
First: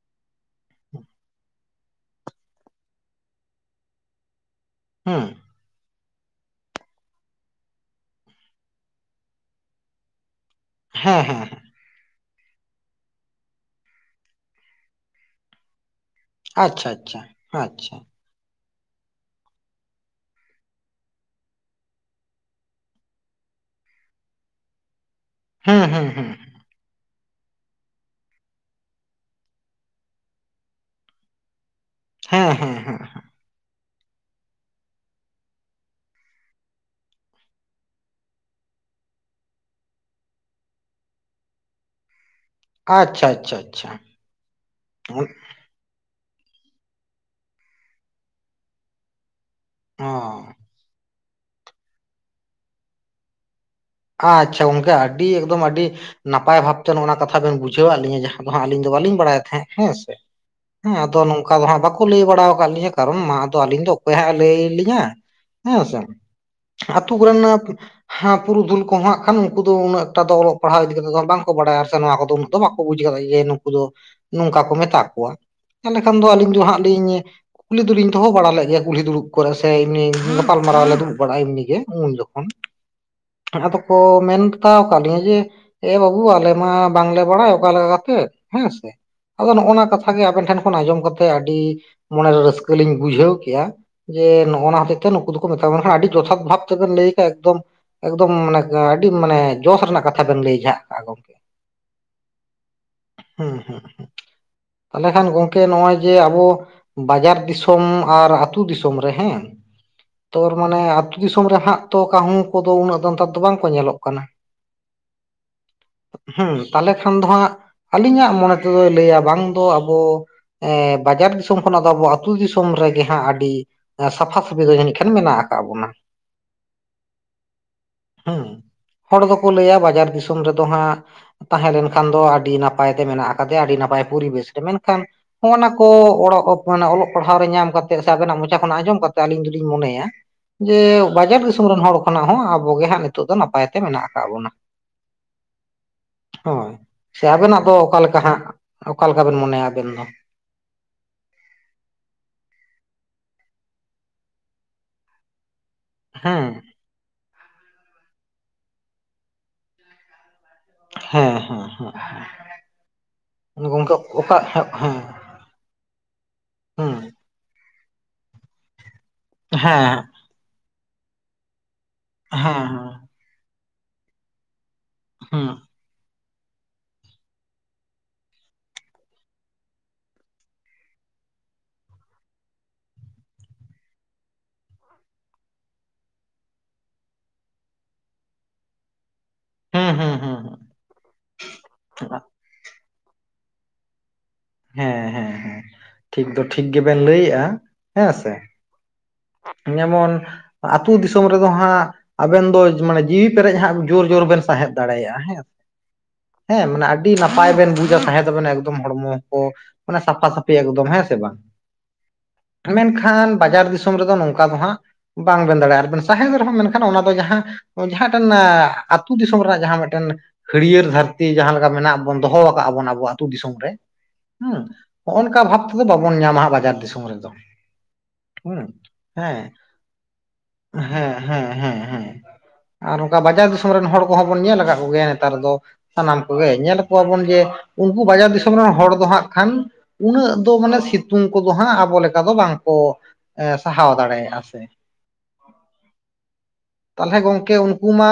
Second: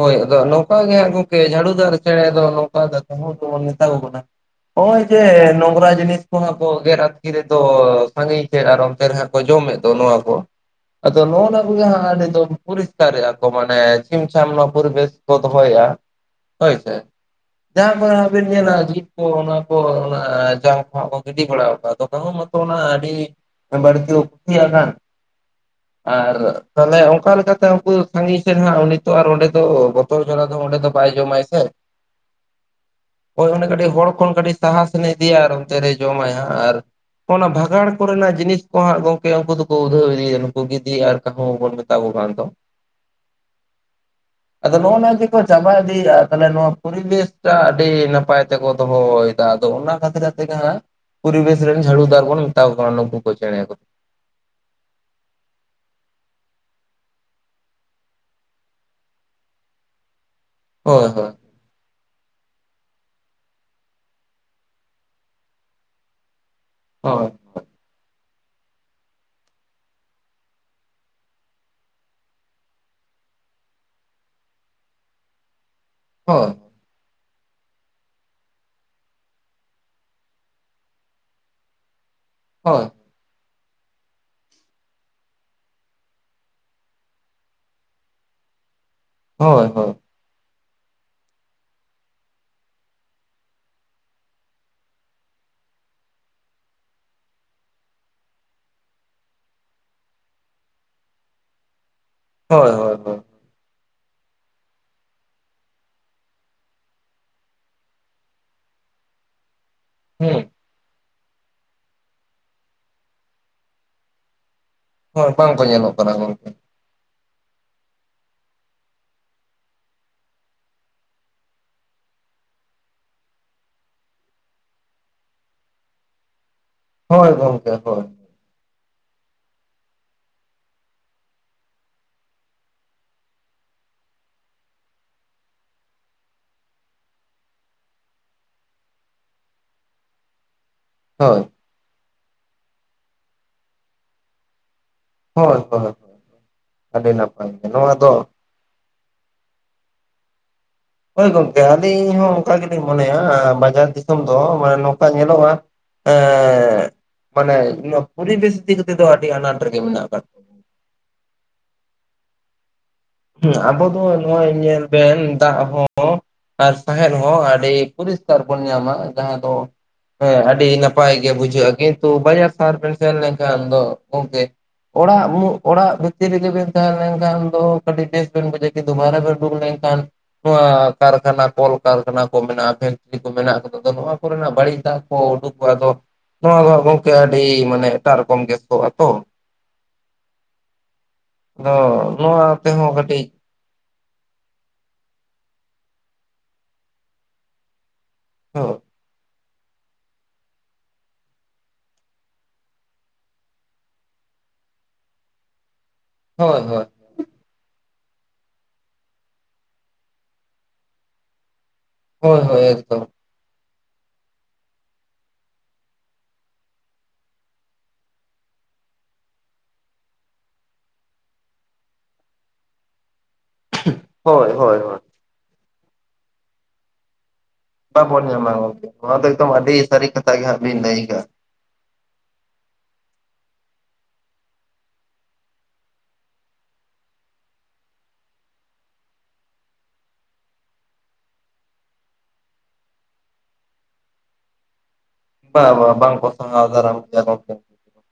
ᱦᱳᱭ, ᱟᱫᱚ ᱱᱚᱝᱠᱟ ᱜᱮ ᱜᱚᱝᱠᱮ ᱡᱷᱟᱲᱩ ᱫᱟᱨ ᱪᱮᱬᱮ ᱫᱚ (inaudible) ᱢᱮᱛᱟ ᱠᱚ ᱠᱟᱱᱟ᱾ ᱚᱸᱭ ᱡᱮ ᱦᱮᱸ ᱱᱚᱝᱨᱟ ᱡᱤᱱ ᱠᱩ ᱦᱟᱸᱜ ᱠᱚ ᱜᱮᱨ ᱟᱛᱠᱤ ᱨᱮᱫᱚ ᱥᱟᱸᱜᱤᱧ ᱥᱮᱜ ᱟᱨ ᱚᱱᱛᱮ ᱨᱮᱦᱟᱸᱜ ᱠᱚ ᱡᱚᱢᱮᱜ ᱫᱚ ᱱᱚᱣᱟ ᱠᱚ᱾ ᱟᱫᱚ ᱦᱮᱸ ᱦᱮᱸ ᱱᱚᱜᱼᱚ ᱱᱟ ᱠᱚᱜᱮ ᱦᱟᱸᱜ ᱟᱹᱰᱤ ᱫᱚ ᱯᱚᱨᱤᱥᱠᱟᱨᱮᱜᱼᱟ ᱠᱚ ᱢᱟᱱᱮ ᱪᱤᱢ ᱪᱟᱢᱱᱟ 'ᱯᱚᱨᱤᱵᱮᱥ' ᱠᱚ ᱫᱚᱦᱚᱭᱮᱜᱼᱟ ᱦᱳᱭ ᱟᱪᱪᱷᱟ ᱥᱮ ᱟᱪᱪᱷᱟ ᱟᱪᱪᱷᱟ ᱡᱟᱦᱟᱸ ᱠᱚᱨᱮ ᱦᱚᱸ ᱵᱮᱱ ᱧᱮᱞᱟ ᱡᱤᱞ ᱠᱚ, ᱚᱱᱟ ᱠᱚ, ᱚᱱᱟ ᱡᱟᱝ ᱠᱚ ᱦᱟᱸᱜ ᱠᱚ ᱜᱤᱰᱤ ᱵᱟᱲᱟᱣ ᱠᱟᱜ ᱫᱚ ᱠᱟᱦᱩᱸ ᱢᱟᱛᱚ ᱚᱱᱟ ᱟᱰᱤ ᱵᱟᱹᱲᱛᱤᱣ ᱛᱤᱭᱟᱜ ᱠᱟᱱ ᱦᱮᱸ ᱦᱮᱸ ᱦᱮᱸ ᱟᱨ ᱛᱟᱞᱮ ᱚᱝᱠᱟ ᱞᱮᱠᱟ ᱛᱮ ᱩᱝᱠᱩ ᱫᱚ ᱥᱟᱸᱜᱤᱧ ᱥᱮᱱ ᱦᱟᱸᱜ ᱩᱱᱤ ᱛᱚ ᱟᱨ ᱚᱸᱰᱮ ᱫᱚ ᱵᱚᱛᱚᱨ ᱡᱟᱞᱟ ᱫᱚ ᱚᱸᱰᱮ ᱫᱚ ᱵᱟᱭ ᱡᱚᱢᱟᱭ ᱥᱮ᱾ ᱦᱮᱸ, ᱦᱮᱸ, ᱦᱮᱸ, ᱦᱮᱸ᱾ ᱳᱭ ᱚᱱᱮ ᱠᱟᱴᱤᱡ ᱦᱚᱲ ᱠᱚᱱ ᱠᱟᱴᱤᱡ ᱥᱟᱦᱟ ᱥᱮᱱᱮ ᱤᱫᱤᱭᱟ ᱟᱨ ᱚᱱᱛᱮ ᱨᱮᱭ ᱡᱚᱢᱟᱭ ᱦᱟᱸᱜ ᱟᱨ ᱚᱱᱟ ᱵᱷᱟᱜᱟᱲ ᱠᱚ ᱨᱮᱱᱟᱜ ᱡᱤᱱᱤᱥ ᱠᱚ ᱦᱟᱸᱜ ᱜᱚᱝᱠᱮ ᱩᱝᱠᱩ ᱫᱚᱠᱚ ᱩᱫᱷᱟᱹᱣ ᱤᱫᱤᱭᱤᱭᱫᱟ᱾ ᱱᱩᱠᱩ ᱜᱤᱫᱤ ᱟᱨ ᱠᱟᱦᱩᱸ ᱵᱚᱱ ᱢᱮ ᱛᱟ ᱠᱚ ᱠᱷᱟᱱ ᱛᱚ᱾ ᱟᱪᱪᱷᱟ, ᱪᱷᱟ-ᱪᱷᱟ᱾ ᱟᱫᱚ ᱱᱚᱜᱼᱚ ᱱᱟ ᱜᱮᱠᱚ ᱪᱟᱵᱟ ᱤᱫᱤᱭᱫᱟ ᱛᱟᱞᱮ ᱱᱚᱣᱟ 'ᱯᱚᱨᱤᱵᱮᱥ' ᱴᱟᱜ ᱟᱰᱤ ᱱᱟᱯᱟᱭ ᱛᱮᱠᱚ ᱫᱚᱦᱚᱭ ᱛᱟ ᱟᱫᱚ ᱚᱱᱟ ᱚ ᱠᱟᱛᱤᱨ ᱟᱛᱮᱜ ᱜᱮ ᱦᱟᱸᱜ 'ᱯᱚᱨᱤᱵᱮᱥ' ᱨᱮᱱ ᱡᱷᱟᱲᱩᱫᱟᱨ ᱵᱚᱱ ᱢᱮᱛᱟᱣ ᱠᱚ ᱠᱟᱱᱟ ᱱᱩᱠᱩ ᱠᱚ ᱪᱮᱬᱮ ᱠᱚ᱾ ᱟᱪᱪᱷᱟ ᱜᱚᱝᱠᱮ, ᱟᱹᱰᱤ ᱮᱠᱫᱚᱢ ᱟᱹᱰᱤ ᱱᱟᱯᱟᱭ ᱵᱷᱟᱵᱽᱛᱮ ᱱᱚᱜᱼᱚ ᱱᱟ ᱠᱟᱛᱷᱟ ᱵᱮᱱ ᱵᱩᱡᱷᱟᱹᱣᱟᱜ ᱞᱤᱧᱟᱹ ᱡᱟᱦᱟᱸ ᱫᱚ ᱦᱟᱸᱜ ᱟᱞᱤᱧ ᱫᱚ ᱵᱟᱹᱞᱤᱧ ᱵᱟᱲᱟᱭᱮᱜ ᱛᱷᱮᱸᱜ ᱦᱮᱸ ᱥᱮ᱾ ᱦᱮᱸᱻ, ᱦᱳᱭ ᱟᱫᱚ ᱦᱳᱭ ᱱᱚᱝᱠᱟ ᱫᱚ ᱦᱟᱸᱜ ᱵᱟᱠᱚ ᱞᱟᱹᱭ ᱵᱟᱲᱟᱣ ᱠᱟᱜ ᱞᱤᱧᱟᱹ᱾ ᱠᱟᱨᱚᱱ ᱢᱟᱦᱫᱚ ᱟᱹᱞᱤᱧ ᱫᱚ ᱚᱠᱚᱭ ᱦᱟᱸᱜ ᱞᱟᱹᱭ ᱞᱤᱧᱟ? ᱦᱮᱸᱻ ᱥᱮ ᱟᱛᱩ ᱦᱳᱭ ᱠᱚᱨᱮᱱᱟᱯ ᱦᱟᱯ ᱯᱩᱨᱩᱫᱷᱩᱞ ᱠᱚ ᱦᱟᱸᱜ ᱠᱷᱟᱱ, ᱩᱝᱠᱩ ᱫᱚ ᱩᱱᱟᱹᱜ ᱴᱟ ᱫᱚ ᱚᱞᱚᱜ ᱯᱟᱲᱦᱟᱣ ᱤᱫᱤ ᱠᱮᱛᱮ ᱫᱚ ᱵᱟᱝᱠᱚ ᱵᱟᱲᱟᱭᱟᱨ ᱥᱮ ᱱᱚᱣᱟ ᱠᱚᱫᱚ ᱩᱱᱟᱹᱜ ᱫᱚ ᱵᱟᱠᱚ ᱵᱩᱡᱽ ᱠᱟᱫᱟ ᱡᱮ ᱱᱩᱠᱩ ᱫᱚ ᱱᱚᱝᱠᱟ ᱠᱚ ᱢᱮᱛᱟ ᱠᱚᱣᱟ, ᱛᱟᱞᱮ ᱠᱷᱟᱱ ᱫᱚ ᱟᱹᱞᱤᱧ ᱫᱚ ᱦᱟᱸᱜ ᱞᱤᱧ ᱠᱩᱞᱤ ᱫᱩᱞᱤᱧ ᱫᱚᱦᱚ ᱵᱟᱲᱟ ᱞᱮᱜ ᱜᱮᱭᱟ ᱠᱩᱞᱦᱤ ᱫᱩᱲᱩᱵ ᱠᱚᱨᱮ ᱥᱮ ᱮᱢᱱᱤ ᱜᱟᱯᱟᱞᱢᱟᱣ ᱞᱮ ᱫᱩᱲᱩᱵ ᱵᱟᱲᱟᱭ ᱮᱢᱱᱤ ᱜᱮ ᱩᱱ ᱡᱚᱠᱷᱚᱱ᱾ ᱦᱳᱭ᱾ ᱟᱬᱦᱟ ᱛᱚᱠᱠᱚ ᱢᱮᱱᱛᱟᱣ ᱠᱟᱷ ᱞᱤᱧᱟᱹ ᱡᱮ ᱮ ᱵᱟᱵᱩ ᱟᱞᱮ ᱢᱟ ᱵᱟᱝᱞᱮ ᱵᱟᱲᱟᱭ ᱚᱠᱟ ᱞᱮᱠᱟ ᱠᱟᱛᱮᱜ ᱦᱮᱸᱻᱥᱮ ᱟᱫᱚ ᱦᱳᱭ ᱱᱚᱜᱼᱚ ᱱᱟ ᱦᱳᱭ ᱠᱟᱛᱷᱟ ᱛᱟ ᱜᱮ ᱟᱵᱮᱱ ᱴᱷᱮᱱ ᱠᱷᱚᱱ ᱟᱸᱡᱚᱢ ᱠᱟᱛᱮ ᱟᱰᱤ ᱢᱚᱱᱮᱨᱮ ᱨᱟᱹᱥᱠᱟᱹ ᱞᱤᱧ ᱵᱩᱡᱷᱟᱹᱣ ᱠᱮᱼᱟ᱾ ᱡᱮ ᱱᱚᱜᱼᱚ ᱱᱟ ᱦᱚᱛᱮᱡ ᱛᱮ ᱱᱩᱠᱩ ᱫᱚᱠᱚ ᱢᱮᱛᱟ ᱠᱚ ᱦᱟᱸᱜ, ᱟᱹᱰᱤ ᱡᱚᱛᱷᱟᱛ ᱵᱷᱟᱵᱽ ᱛᱮᱵᱮᱱ ᱞᱟᱹᱭ ᱠᱟᱜ ᱮᱠᱫᱚᱢ ᱮᱠᱫᱚᱢ ᱢᱟᱱᱮ ᱟᱰᱤ ᱢᱟᱱᱮ ᱡᱚᱥ ᱨᱮᱱᱟᱜ ᱠᱟᱛᱷᱟ ᱵᱮᱱ ᱞᱟᱹᱭ ᱡᱷᱟᱜ ᱠᱟᱜᱼᱟ ᱜᱚᱝᱠᱮ᱾ ᱦᱳᱭ, ᱦᱳᱭ, ᱦᱳᱭ᱾ ᱦᱩᱸ-ᱦᱩᱸ, ᱦᱩᱸᱜ, ᱛᱟᱞᱮ ᱠᱷᱟᱱ ᱜᱚᱝᱠᱮ ᱱᱚᱜᱼᱚᱸᱭ ᱡᱮ ᱟᱵᱚ ᱵᱟᱡᱟᱨ ᱫᱤᱥᱚᱢ ᱟᱨ ᱟᱛᱩ ᱫᱤᱥᱚᱢ ᱨᱮ ᱦᱮᱸᱻ ᱦᱩᱸ ᱛᱚᱨ ᱢᱟᱱᱮ ᱟᱛᱩ ᱫᱤᱥᱚᱢ ᱨᱮ ᱦᱟᱸᱜ ᱛᱚ ᱠᱟᱦᱩᱸ ᱠᱚᱫᱚ, ᱩᱱᱟᱹᱜ ᱫᱚ ᱛᱟᱸᱨ ᱫᱚ ᱵᱟᱝᱠᱚ ᱧᱮᱞᱚᱜ ᱠᱟᱱᱟ! ᱦᱳᱭ, ᱵᱟᱝᱠᱚ ᱧᱮᱞᱚᱜ ᱠᱟᱱᱟ, ᱜᱚᱝᱠᱮ᱾ ᱛᱟᱞᱮ ᱠᱷᱟᱱ ᱫᱚ ᱦᱟᱸᱜ ᱟᱹᱞᱤᱧᱟᱜ ᱢᱚᱱᱮ ᱛᱮ ᱫᱚᱭ ᱞᱟᱹᱭᱟ ᱵᱟᱝ ᱫᱚ ᱟᱵᱚ ᱮᱸ ᱵᱟᱡᱟᱨ ᱫᱤᱥᱚᱢ ᱠᱷᱚᱱᱟᱜ ᱫᱚ ᱟᱵᱚ ᱟᱛᱩ ᱫᱤᱥᱚᱢ ᱨᱮᱜᱮ ᱦᱟᱸᱜ ᱟᱰᱤ ᱮᱸ ᱥᱟᱯᱷᱟ-ᱥᱟᱯᱷᱤ ᱫᱚ ᱡᱟᱹᱱᱤᱡ ᱠᱷᱟᱱ ᱢᱮᱱᱟᱜ ᱟᱠᱟᱜ ᱵᱚᱱᱟ! ᱦᱳᱭ ᱜᱚᱝᱠᱮ ᱦᱳᱭ᱾ ᱦᱩᱸ ᱦᱚᱲ ᱫᱚᱠᱚ ᱞᱟᱹᱭᱟ ᱵᱟᱡᱟᱨ ᱫᱤᱥᱚᱢ ᱨᱮᱫᱚ ᱦᱟᱸᱜ ᱛᱟᱦᱮᱸ ᱞᱮᱱᱠᱷᱟᱱ ᱫᱚ ᱟᱹᱰᱤ ᱱᱟᱯᱟᱭ ᱛᱮ ᱢᱮᱱᱟᱜ ᱟᱠᱟᱫᱮᱭᱟ ᱟᱹᱰᱤ ᱱᱟᱯᱟᱭ ᱯᱚᱨᱤᱵᱮᱥ ᱨᱮ ᱢᱮᱱᱠᱷᱟᱱ ᱦᱚᱸᱜ-ᱱᱟ ᱠᱚ ᱚᱲᱚᱜ ᱚᱯ ᱨᱮᱱᱟᱜ ᱚᱞᱚᱜ ᱯᱟᱲᱦᱟᱣ ᱨᱮ ᱧᱟᱢ ᱠᱟᱛᱮᱫ ᱥᱮ ᱟᱵᱮᱱᱟᱜ ᱢᱚᱪᱟ ᱠᱷᱚᱱ ᱟᱸᱡᱚᱢ ᱠᱟᱛᱮ ᱟᱹᱞᱤᱧ ᱫᱚᱞᱤᱧ ᱢᱚᱱᱮᱭᱟ ᱡᱮ ᱵᱟᱡᱟᱨ ᱦᱳᱭ ᱫᱤᱥᱚᱢ ᱨᱮᱱ ᱦᱚᱲ ᱠᱷᱚᱱᱟᱜ ᱦᱚᱸ ᱟᱵᱚᱜᱮ ᱦᱟᱸᱜ ᱱᱤᱛᱚᱜ ᱫᱚ ᱱᱟᱯᱟᱭ ᱛᱮ ᱢᱮᱱᱟᱜ ᱠᱟᱜ ᱵᱚᱱᱟ᱾ ᱦᱳᱭ ᱦᱳᱭ ᱦᱳᱭ ᱟᱹᱰᱤ ᱥᱮ ᱱᱟᱯᱟᱭ ᱟᱵᱮᱱᱟᱜ ᱜᱮ ᱫᱚ ᱱᱚᱣᱟ ᱚᱠᱟ ᱞᱮᱠᱟ ᱦᱟᱸᱜ ᱚᱠᱟ ᱞᱮᱠᱟ ᱵᱮᱱ ᱢᱚᱱᱮᱭᱟ ᱟᱵᱮᱱ ᱫᱚ? ᱦᱳᱭ ᱜᱚᱝᱠᱮ ᱟᱹᱞᱤᱧ ᱦᱚᱸ ᱚᱱᱠᱟ ᱜᱮᱞᱤᱧ ᱢᱚᱱᱮᱭᱟ ᱵᱟᱡᱟᱨ ᱫᱤᱥᱚᱢ ᱫᱚ ᱢᱟᱱᱮ ᱱᱚᱝᱠᱟ ᱧᱮᱞᱚᱜ-ᱟ, ᱦᱮᱸ ᱮᱸᱜ ᱢᱟᱱᱮ ᱱᱚᱣᱟ ᱯᱚᱨᱤᱵᱮᱥ ᱤᱫᱤ ᱠᱟᱛᱮᱫ ᱫᱚ ᱟᱹᱰᱤ ᱟᱱᱟᱴ ᱨᱮᱜᱮ ᱢᱮᱱᱟᱜ ᱠᱟᱫ ᱦᱮᱸ ᱦᱮᱸ ᱦᱮᱸ ᱦᱮᱸ᱾ ᱦᱩᱸ ᱟᱵᱚ ᱜᱚᱝᱠᱮ ᱫᱚ ᱚᱠᱟ ᱱᱚᱜᱼᱚᱭ ᱦᱮᱸ ᱧᱮᱞᱵᱱ ᱫᱟᱜ ᱦᱚᱸ ᱦᱚᱸ ᱟᱨ ᱦᱩᱸ ᱥᱟᱦᱮᱫ ᱦᱚᱸ ᱟᱹᱰᱤ ᱯᱚᱨᱤᱥᱠᱟᱨ ᱵᱚᱱ ᱧᱟᱢᱟ ᱡᱟᱦᱟᱸ ᱫᱚ ᱦᱮᱸ ᱦᱮᱸ ᱟᱹᱰᱤ ᱱᱟᱯᱟᱭ ᱜᱮ ᱵᱩᱡᱷᱟᱹᱜᱼᱟ ᱠᱤᱱᱛᱩ ᱦᱮᱸ ᱵᱟᱡᱟᱨ ᱦᱮᱸ ᱥᱟᱦᱟᱨ ᱵᱮᱱ ᱥᱮᱱ ᱞᱮᱱᱠᱷᱟᱱ ᱫᱚ ᱜᱚᱝᱠᱮ ᱚᱲᱟᱜ ᱦᱩᱸ ᱚᱲᱟᱜ ᱵᱷᱤᱛᱤᱨ ᱨᱮᱜᱮᱵᱤᱱ ᱛᱟᱦᱮᱸ ᱞᱮᱱᱠᱷᱟᱱ ᱫᱚ ᱟᱹᱰᱤ ᱵᱮᱥ ᱵᱤᱱ ᱵᱩᱡᱟ (unintelligible) ᱱᱚᱣᱟ ᱠᱟᱨᱠᱷᱟᱱᱟ ᱠᱚᱞᱠᱟᱨᱠᱷᱟᱱᱟ ᱠᱚ ᱢᱮᱱᱟᱜᱼᱟ ᱯᱷᱮᱴᱨᱤ ᱠᱚ ᱢᱮᱱᱟᱜ ᱠᱟᱫᱟ ᱟ ᱱᱚᱣᱟ ᱠᱚᱨᱮᱱᱟᱜ ᱵᱟᱹᱲᱤᱡ ᱫᱟᱜ ᱠᱚ ᱩᱰᱩᱠᱚᱜᱼᱟ ᱟᱫᱚ ᱱᱚᱣᱟ ᱫᱚ ᱜᱚᱝᱠᱮ ᱟᱹᱰᱤ ᱢᱟᱱᱮ ᱮᱴᱟᱜ ᱨᱚᱠᱚᱢ ᱜᱮᱥ ᱠᱚᱚᱜᱼᱟ ᱛᱚ, ᱦᱮᱸ ᱦᱮᱸ ᱦᱮᱸ ᱦᱮᱸ᱾ ᱟᱫᱚ ᱱᱚᱣᱟ ᱛᱮᱦᱚᱸ ᱠᱟᱹᱴᱤᱡ ᱦᱮᱸ ᱦᱮᱸ ᱦᱮᱸ ᱴᱷᱤᱠ ᱫᱚ ᱴᱷᱤᱠ ᱜᱮᱵᱮᱱ ᱞᱟᱹᱭᱮᱜᱼᱟ ᱦᱮᱸᱥᱮ, (inaudible) ᱡᱮᱢᱚᱱ ᱟᱹᱛᱩᱳ ᱫᱤᱥᱚᱢ ᱨᱮᱫᱚ ᱦᱟᱸᱜ ᱟᱵᱮᱱ ᱫᱚ ᱢᱟᱱᱮ ᱡᱤᱣᱤ ᱯᱮᱨᱮᱡ ᱦᱟᱸᱜ ᱡᱳᱨ ᱡᱳᱨ ᱵᱮᱱ ᱥᱟᱦᱮᱸᱮᱫ ᱫᱟᱲᱮᱭᱟᱜᱼᱟ ᱦᱮᱸᱥᱮ, (inaudible) ᱦᱮᱸ ᱦᱳᱭ ᱢᱟᱱᱮ ᱟᱹ ᱰᱤ ᱱᱟᱯᱟᱭ ᱵᱮᱱ ᱵᱩᱡᱟ ᱥᱟᱦᱮᱸᱛᱟᱵᱮᱱ ᱮᱠᱫᱚᱢ ᱦᱚᱲᱢᱚ ᱠᱚ ᱢᱟᱱᱮ ᱥᱟᱯᱷᱟ ᱥᱟᱟᱹᱯᱷᱤ ᱮᱠᱫᱚᱢ ᱦᱮᱸ ᱥᱮ ᱵᱟᱝ? ᱦᱳᱭ ᱦᱳᱭ ᱮᱠᱫᱚᱢ ᱢᱮᱱᱠᱷᱟᱱ ᱵᱟᱡᱟᱨ ᱫᱤᱥᱚᱢ ᱨᱮᱫᱚ ᱱᱚᱝᱠᱟ ᱫᱚ ᱦᱟᱸᱜ ᱵᱟᱝᱵᱱ ᱫᱟᱲᱮᱭᱟᱜᱼᱟ ᱟᱨᱵᱮᱱ ᱥᱟᱦᱮᱸᱫ ᱨᱮᱦᱚᱸ ᱢᱮᱱᱠᱷᱟᱱ ᱚᱱᱟ ᱫᱚ ᱡᱟᱦᱟᱸ ᱚ ᱡᱟᱦᱟᱸ ᱴᱷᱮᱱ ᱟᱸᱜ ᱟᱹᱛᱩ ᱫᱤᱥᱚᱢ ᱨᱮᱱᱟᱜ ᱡᱟᱦᱟᱸ ᱢᱤᱫᱴᱮᱱ ᱦᱟᱹᱲᱭᱟᱹᱨ ᱫᱷᱟᱹᱨᱛᱤ ᱡᱟᱦᱟᱸ ᱞᱮᱠᱟ ᱢᱮᱱᱟᱜ ᱵᱚᱱ ᱫᱚᱦᱚ ᱠᱟᱜᱼᱟ ᱵᱚᱱ ᱟᱵᱚ ᱟᱹᱛᱩ ᱫᱤᱥᱚᱢ ᱨᱮ, ᱦᱳᱭ ᱦᱩᱸ ᱦᱳᱭ ᱦᱳᱭ ᱦᱚᱸᱜᱼᱚ ᱱᱚᱝᱠᱟ ᱵᱷᱟᱵ ᱛᱮᱫᱚ ᱵᱟᱵᱚᱱ ᱧᱟᱢᱟ ᱵᱟᱡᱟᱨ ᱫᱤᱥᱚᱢ ᱨᱮᱫᱚ᱾ ᱵᱟᱵᱚᱱ ᱧᱟ ᱦᱩᱸ ᱦᱮᱸ ᱦᱟᱸᱜ ᱵᱤᱱ ᱞᱟᱹᱭ ᱦᱮᱸ ᱠᱟᱜᱼᱟ ᱦᱮᱸ ᱦᱮᱸ ᱦᱮᱸ᱾ ᱟᱨ ᱚᱱᱠᱟ ᱵᱟᱡᱟᱨ ᱫᱤᱥᱚᱢ ᱨᱮᱱ ᱦᱚᱲ ᱠᱚᱦᱚᱸ ᱵᱚᱱ ᱧᱮᱞ ᱠᱟᱜ ᱠᱚᱜᱮᱭᱟ ᱱᱮᱛᱟᱨ ᱫᱚ ᱥᱟᱱᱟᱢ ᱠᱚᱜᱮ ᱧᱮᱞ ᱠᱚᱣᱟᱵᱚᱱ ᱡᱮ ᱩᱱᱠᱩ ᱵᱟᱡᱟᱨ ᱫᱤᱥᱚᱢ ᱨᱮᱱ ᱦᱚᱲ ᱫᱚ ᱦᱟᱸᱜ ᱠᱷᱟᱱ ᱩᱱᱟᱹᱜ ᱫᱚ ᱢᱟᱱᱮ ᱥᱤᱛᱩᱝ ᱠᱚᱫᱚ ᱦᱟᱸᱜ ᱟᱵᱚ ᱞᱮᱠᱟ ᱫᱚ ᱵᱟᱝᱠᱚ ᱮ ᱥᱟᱦᱟᱣ ᱫᱟᱲᱮᱭᱟᱜᱼᱟ ᱥᱮ᱾ ᱵᱟ ᱵᱟ ᱵᱟᱝ ᱠᱚ ᱥᱟᱦᱟᱣ ᱫᱟᱨᱟᱢ ᱠᱮᱭᱟ ᱜᱚᱢᱠᱮ᱾ ᱠᱩ ᱢᱟ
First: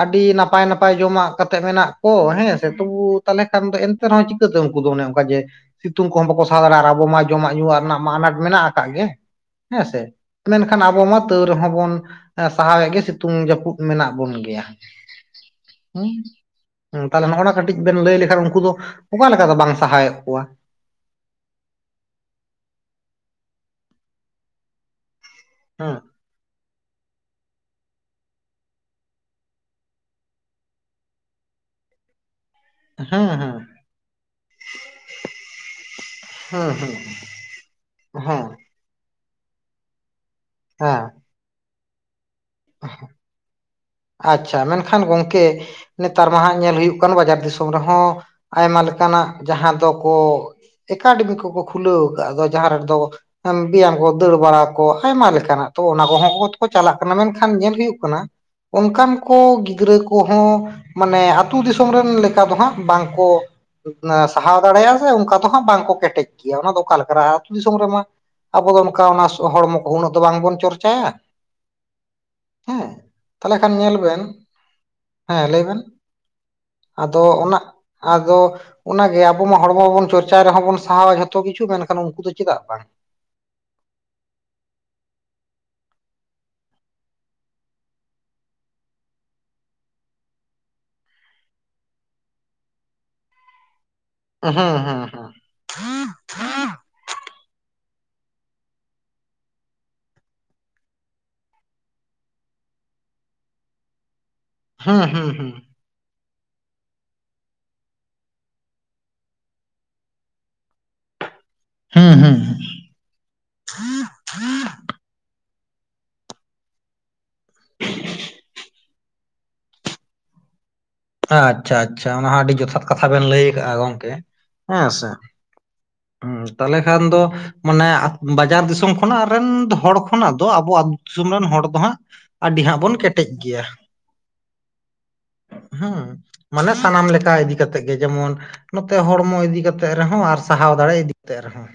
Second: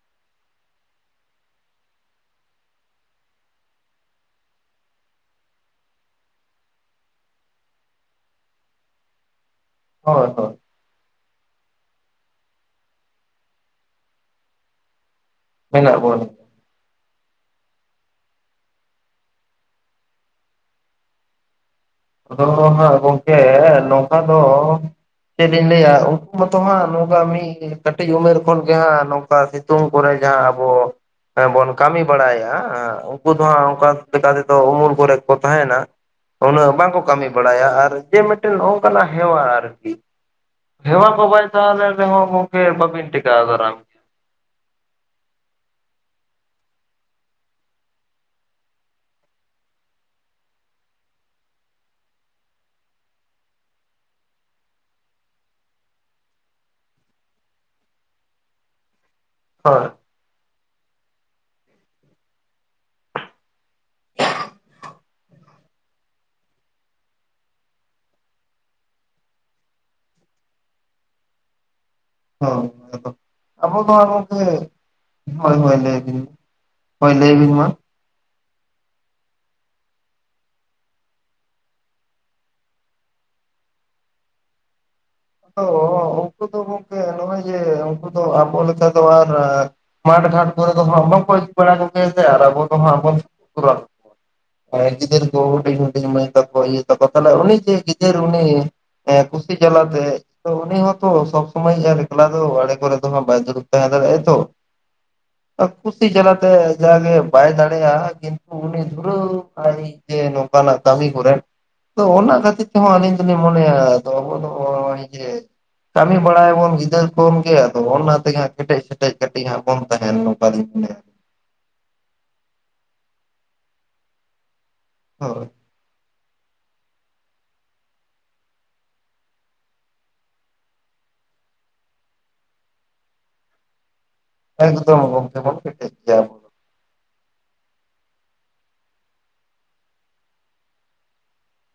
ᱟᱹᱰᱤ ᱱᱟᱯᱟᱭ ᱱᱟᱯᱟᱭ ᱡᱚᱢᱟᱜ ᱠᱟᱛᱮᱫ ᱢᱮᱱᱟᱜ ᱠᱚ ᱦᱮᱸᱥᱮ ᱛᱚᱵᱩ ᱛᱟᱦᱚᱞᱮ ᱠᱷᱟᱱ ᱫᱚ ᱮᱱ ᱛᱮ ᱨᱮᱦᱚᱸ ᱪᱤᱠᱟᱹᱛᱮ ᱩᱱᱠᱩ ᱫᱚ ᱚᱱᱮ ᱚᱱᱠᱟ ᱡᱮ ᱥᱤᱛᱩᱝ ᱠᱚᱦᱚᱸ ᱵᱟᱠᱚ ᱥᱟᱦᱟᱣ ᱫᱟᱲᱮᱭᱟᱜᱼᱟ ᱟᱵᱚ ᱢᱟ ᱡᱚᱢᱟᱜ ᱧᱩᱣᱟᱜ ᱨᱮᱱᱟᱜ ᱢᱟ ᱟᱱᱟᱴ ᱢᱮᱱᱟᱜ ᱠᱟᱫ ᱜᱮ ᱦᱮᱸᱥᱮ, ᱦᱳᱭ ᱦᱳᱭ ᱢᱮᱱ ᱠᱷᱟᱱ ᱟᱵᱚ ᱢᱟ ᱛᱟᱹᱣ ᱨᱮᱦᱚᱸ ᱵᱚᱱ ᱮᱸ ᱥᱟᱦᱟᱣᱮᱫ ᱜᱮ ᱥᱤᱛᱩᱝ ᱡᱟᱹᱯᱩᱫ ᱢᱮᱱᱟᱜ ᱵᱚᱱ ᱜᱮᱭᱟ᱾ ᱢᱮᱱᱟᱜ ᱩᱸ ᱵᱚᱱ ᱦᱮᱸ ᱛᱟᱦᱞᱮ ᱱᱚᱜᱼᱚ ᱱᱟ ᱠᱟᱹᱴᱤᱡ ᱵᱮᱱ ᱞᱟᱹᱭ ᱞᱮᱠᱷᱟᱱ ᱩᱱᱠᱩ ᱫᱚ ᱚᱠᱟᱞᱮ ᱞᱮᱠᱟ ᱫᱚ ᱵᱟᱝ ᱥᱟᱦᱟᱭᱮᱫ ᱠᱚᱣᱟ? ᱟᱫᱚ ᱦᱟᱸᱜ ᱜᱚᱢᱠᱮ ᱱᱚᱝᱠᱟ ᱫᱚ ᱪᱮᱫ ᱞᱤᱧ ᱞᱟᱹᱭᱟ ᱦᱮᱸ ᱢᱟᱛᱚ ᱦᱟᱸᱜ ᱱᱚᱝᱠᱟ ᱢᱤᱫ ᱠᱟᱹᱴᱤᱡ ᱩᱢᱮᱨ ᱠᱷᱚᱱ ᱜᱮ ᱦᱟᱸᱜ ᱱᱚᱝᱠᱟ ᱥᱤᱛᱩᱝ ᱠᱚᱨᱮ ᱡᱟᱦᱟᱸ ᱟᱵᱚ ᱦᱮᱸ ᱵᱚᱱ ᱠᱟᱹᱢᱤ ᱵᱟᱲᱟᱭᱟ ᱦᱮᱸ ᱩᱱᱠᱩ ᱫᱚ ᱦᱮᱸ ᱦᱟᱸᱜ, ᱚᱱᱠᱟ ᱞᱮᱠᱟ ᱛᱮᱫᱚ ᱩᱢᱩᱞ ᱠᱚᱨᱮ ᱠᱚ ᱛᱟᱦᱮᱱᱟ᱾ ᱩᱱᱟᱹᱜ ᱦᱚ ᱦᱮᱸ ᱵᱟᱝ᱾ ᱠᱚ ᱠᱟᱹᱢᱤ ᱵᱟᱲᱟᱭᱟ ᱟᱨ, ᱡᱮ ᱦᱮᱸ ᱢᱤᱫᱴᱮᱱ ᱱᱚᱜᱠᱟ ᱦᱮᱣᱟ ᱟᱨᱠᱤ, ᱦᱮᱸ ᱦᱮᱣᱟ (unintelligible) (unintelligible) (unintelligible) ᱛᱟᱦᱚᱞᱮ ᱟᱵᱤᱱ ᱦᱚ ᱜᱚᱝᱠᱮ ᱵᱟᱵᱩᱱ ᱴᱮᱠᱟᱣ ᱫᱟᱨᱟᱢ ᱟᱪᱪᱷᱟ ᱢᱮᱱᱠᱷᱟᱱ ᱜᱚᱝᱠᱮ ᱱᱮᱛᱟᱨ ᱢᱟ ᱦᱟᱸ ᱧᱮᱞ ᱦᱳᱭᱩᱜ ᱠᱟᱱ, ᱵᱟᱡᱟᱨ ᱫᱤᱥᱚᱢ ᱨᱮᱦᱚᱸ, ᱟᱭᱢᱟ ᱞᱮᱠᱟᱱᱟᱜ ᱡᱟᱦᱟᱸ ᱫᱚᱠᱚ ᱮᱠᱟᱰᱮᱢᱤ ᱠᱚᱠᱚ ᱠᱷᱩᱞᱟᱹᱣ ᱠᱟᱜᱼᱟ, ᱟᱫᱚ ᱡᱟᱦᱟᱸ ᱨᱮᱫᱚ ᱵᱮᱭᱟᱢ ᱠᱚ ᱫᱟᱹᱲ ᱵᱟᱲᱟ ᱠᱚ, ᱟᱭᱢᱟ ᱞᱮᱠᱟᱱᱟᱜ ᱛᱚ ᱚᱱᱟ ᱠᱚᱦᱚᱸᱠᱚ ᱪᱟᱞᱟᱜ ᱠᱟᱱᱟ ᱢᱮ ᱠᱷᱟᱱ ᱧᱮᱞ ᱦᱳᱭᱩᱜ ᱠᱟᱱᱟ ᱚᱱᱠᱟᱱ ᱠᱚ ᱦᱳᱭ ᱜᱤᱫᱽᱨᱟᱹ ᱠᱚ ᱠᱚᱦᱚᱸ ᱢᱟᱱᱮ ᱟᱛᱳ ᱫᱤᱥᱚᱢ ᱨᱮᱱ ᱞᱮᱠᱟ ᱫᱚ ᱦᱟᱸᱜ, ᱵᱟᱝ ᱠᱚ ᱥᱟᱦᱟᱣ ᱫᱟᱲᱮᱭᱟᱜᱼᱟ᱾ ᱚᱱᱠᱟ ᱫᱚ ᱦᱟᱸᱜ ᱵᱟᱝᱠᱚ ᱠᱮᱴᱮᱡ ᱜᱮᱭᱟ, ᱚᱱᱟ ᱫᱚ ᱚᱠᱟᱠ ᱟ ᱟᱹᱛᱩᱳ ᱫᱤᱥᱚᱢ ᱨᱮᱢᱟ᱾ ᱟᱵᱚ ᱫᱚ ᱚᱱᱠᱟ ᱚᱱᱟ ᱥᱚᱦᱚᱲᱢᱚ ᱠᱚ, ᱩᱱᱟᱹᱜ ᱫᱚ ᱵᱟᱝᱵᱚᱱ ᱪᱚᱨᱪᱟᱭᱟ᱾ ᱦᱚ ᱦᱮᱸ ᱛᱟᱦᱚᱞᱮ ᱠᱷᱟᱱ ᱟᱵᱚ ᱛᱚ ᱧᱮᱞ ᱵᱮᱱ ᱜᱚᱢᱠᱮ ᱦᱮᱸ ᱦᱳᱭ ᱦᱳᱭ ᱵᱮᱱ ᱞᱟᱹᱭ ᱵᱤᱱ᱾ ᱦᱳᱭ ᱟᱫᱚ ᱞᱟᱹᱭ ᱵᱤᱱ ᱚᱱᱟ ᱢᱟ᱾ ᱟᱫᱚ ᱚᱱᱟᱜᱮ ᱟᱵᱚ ᱢᱟ ᱦᱚᱲᱢᱚᱵᱚᱱ ᱪᱚᱨᱪᱟ ᱨᱮᱦᱚᱸ, ᱵᱚᱱ ᱥᱟᱦᱟᱣᱟ ᱡᱷᱚᱛᱚ ᱠᱤᱪᱷᱩ ᱢᱮᱱᱠᱷᱟᱱ ᱩᱱᱠᱩ ᱫᱚ ᱪᱮᱫᱟᱜ ᱵᱟᱝ? (unintelligible) ᱩᱱᱠᱩ ᱫᱚ ᱜᱚᱝᱠᱮ ᱱᱚᱜᱼᱚᱭ ᱡᱮ ᱩᱱᱠᱩ ᱫᱚ ᱟᱵᱚ ᱞᱮᱠᱟ ᱫᱚ ᱟᱨ ᱢᱟᱴ ᱜᱷᱟᱴ ᱠᱚᱨᱮ ᱫᱚ ᱦᱟᱸᱜ ᱵᱟᱠᱚ, ᱤᱫᱤ ᱵᱟᱲᱟ ᱠᱚᱜᱮᱭᱟ ᱥᱮ, ᱟᱨ ᱟᱵᱚ ᱫᱚ ᱦᱟᱸᱜ ᱵᱚᱱ ᱠᱩᱣᱟ ᱦᱩᱸ ᱦᱩᱸ ᱦᱩᱸ ᱜᱤᱫᱟᱹᱨ ᱦᱩᱰᱤᱧ ᱦᱩᱰᱤᱧ ᱢᱟᱹᱭ ᱛᱟᱠᱚ ᱤᱭᱟᱹ ᱛᱟᱠᱚ, ᱛᱟᱦᱚᱞᱮ ᱩᱱᱤ ᱡᱮ ᱜᱤᱫᱟᱹᱨ ᱩᱱᱤ ᱠᱩᱥᱤ ᱡᱟᱞᱟᱛᱮ ᱛᱚ ᱩᱱᱤ ᱦᱚᱸᱛᱚ ᱥᱚᱵ ᱥᱚᱢᱚᱭ ᱟᱨ, ᱮᱠᱞᱟ ᱫᱚ ᱟᱲᱮ ᱠᱚᱨᱮ ᱫᱚᱦᱟᱜ ᱵᱟᱭ ᱫᱩᱨᱩᱵ ᱛᱟᱦᱮᱸ ᱫᱟᱲᱮᱭᱟᱜᱟᱭᱛᱚ᱾ ᱦᱩᱸ, ᱦᱩᱸ, ᱦᱩᱸ᱾ ᱠᱩᱥᱤ ᱡᱟᱞᱟᱛᱮ ᱡᱟᱜᱮ ᱵᱟᱭ ᱫᱟᱲᱮᱭᱟᱜᱼᱟ, ᱠᱤᱱᱛᱩ ᱩᱱᱤ ᱫᱷᱩᱨᱟᱹᱣ ᱟᱭ ᱡᱮ ᱱᱚᱝᱠᱟᱱᱟᱜ ᱠᱟᱹᱢᱤ ᱠᱚᱨᱮ᱾ ᱛᱚ ᱦᱩᱸ ᱚᱱᱟ ᱦᱩᱸ ᱦᱩᱸ ᱠᱷᱟᱹᱛᱤᱨ ᱛᱮᱦᱚᱸ, ᱟᱹᱞᱤᱧ ᱫᱚᱞᱤᱧ ᱢᱚᱱᱮᱭᱟ ᱟᱫᱚ ᱟᱵᱚ ᱫᱚ ᱱᱚᱜᱼᱜ ᱚᱭ ᱡᱮ ᱠᱟᱹᱢᱤ ᱵᱟᱲᱟᱭᱟᱵᱚᱱ ᱜᱤᱫᱟᱹᱨ ᱠᱷᱚᱱ ᱜᱮ, ᱟᱫᱚ ᱚᱱᱟ ᱛᱮᱜᱮ ᱟᱸᱜ ᱠᱮᱴᱮᱡ ᱥᱮᱴᱮᱡ ᱠᱟᱹᱴᱤᱡ ᱦᱟᱸᱜ ᱵᱚᱱ ᱛᱟᱦᱮᱱ ᱱᱚᱝᱠᱟ ᱫᱤᱱ ᱜᱮ ᱵᱚᱞᱮ, (unintelligible) ᱟᱪᱪᱷᱟ ᱟᱪᱪᱷᱟ ᱚᱱᱟ ᱦᱚᱸ ᱟᱹᱰᱤ ᱡᱚᱛᱷᱟᱛ ᱠᱟᱛᱷᱟ ᱵᱮᱱ ᱞᱟᱹᱭ ᱠᱟᱜᱼᱟ, ᱜᱚᱝᱠᱮ ᱦᱮᱸ ᱥᱮ᱾ ᱦᱳᱭ ᱦᱩᱸ ᱛᱟᱞᱦᱮ ᱠᱷᱟᱱ ᱫᱚ ᱢᱟᱱᱮ ᱵᱟᱡᱟᱨ ᱫᱤᱥᱚᱢ ᱠᱷᱚᱱᱟᱜ ᱨᱮᱱ ᱦᱚᱲ ᱠᱷᱚᱱᱟᱜ ᱫᱚ, ᱟᱵᱚ ᱟᱹᱛᱩ ᱫᱤᱥᱚᱢ ᱨᱮᱱ ᱦᱚᱲ ᱫᱚ ᱦᱟᱸᱜ ᱟᱹᱰᱤ ᱦᱟᱸᱜ ᱵᱚᱱ ᱠᱮᱴᱮᱡ ᱜᱮᱭᱟ᱾ ᱮᱠᱫᱚᱢ ᱜᱚᱢᱠᱮ ᱵᱚᱱ ᱠᱮᱴᱮᱡ ᱦᱩ ᱜᱮᱭᱟ ᱟᱵᱚ ᱫᱚ᱾ ᱢᱟᱱᱮ ᱥᱟᱱᱟᱢ ᱞᱮᱠᱟ ᱤᱫᱤ ᱠᱟᱛᱮᱜ ᱜᱮ ᱡᱮᱢᱚᱱ ᱱᱚᱛᱮ ᱦᱚᱲᱢᱚ ᱤᱫᱤ ᱠᱟᱛᱮᱜ ᱨᱮᱦᱚᱸ ᱟᱨ, ᱥᱟᱦᱟᱣ ᱫᱟᱲᱮ ᱤᱫᱤ ᱠᱟᱛᱮᱜ ᱨᱮᱦᱚᱸ᱾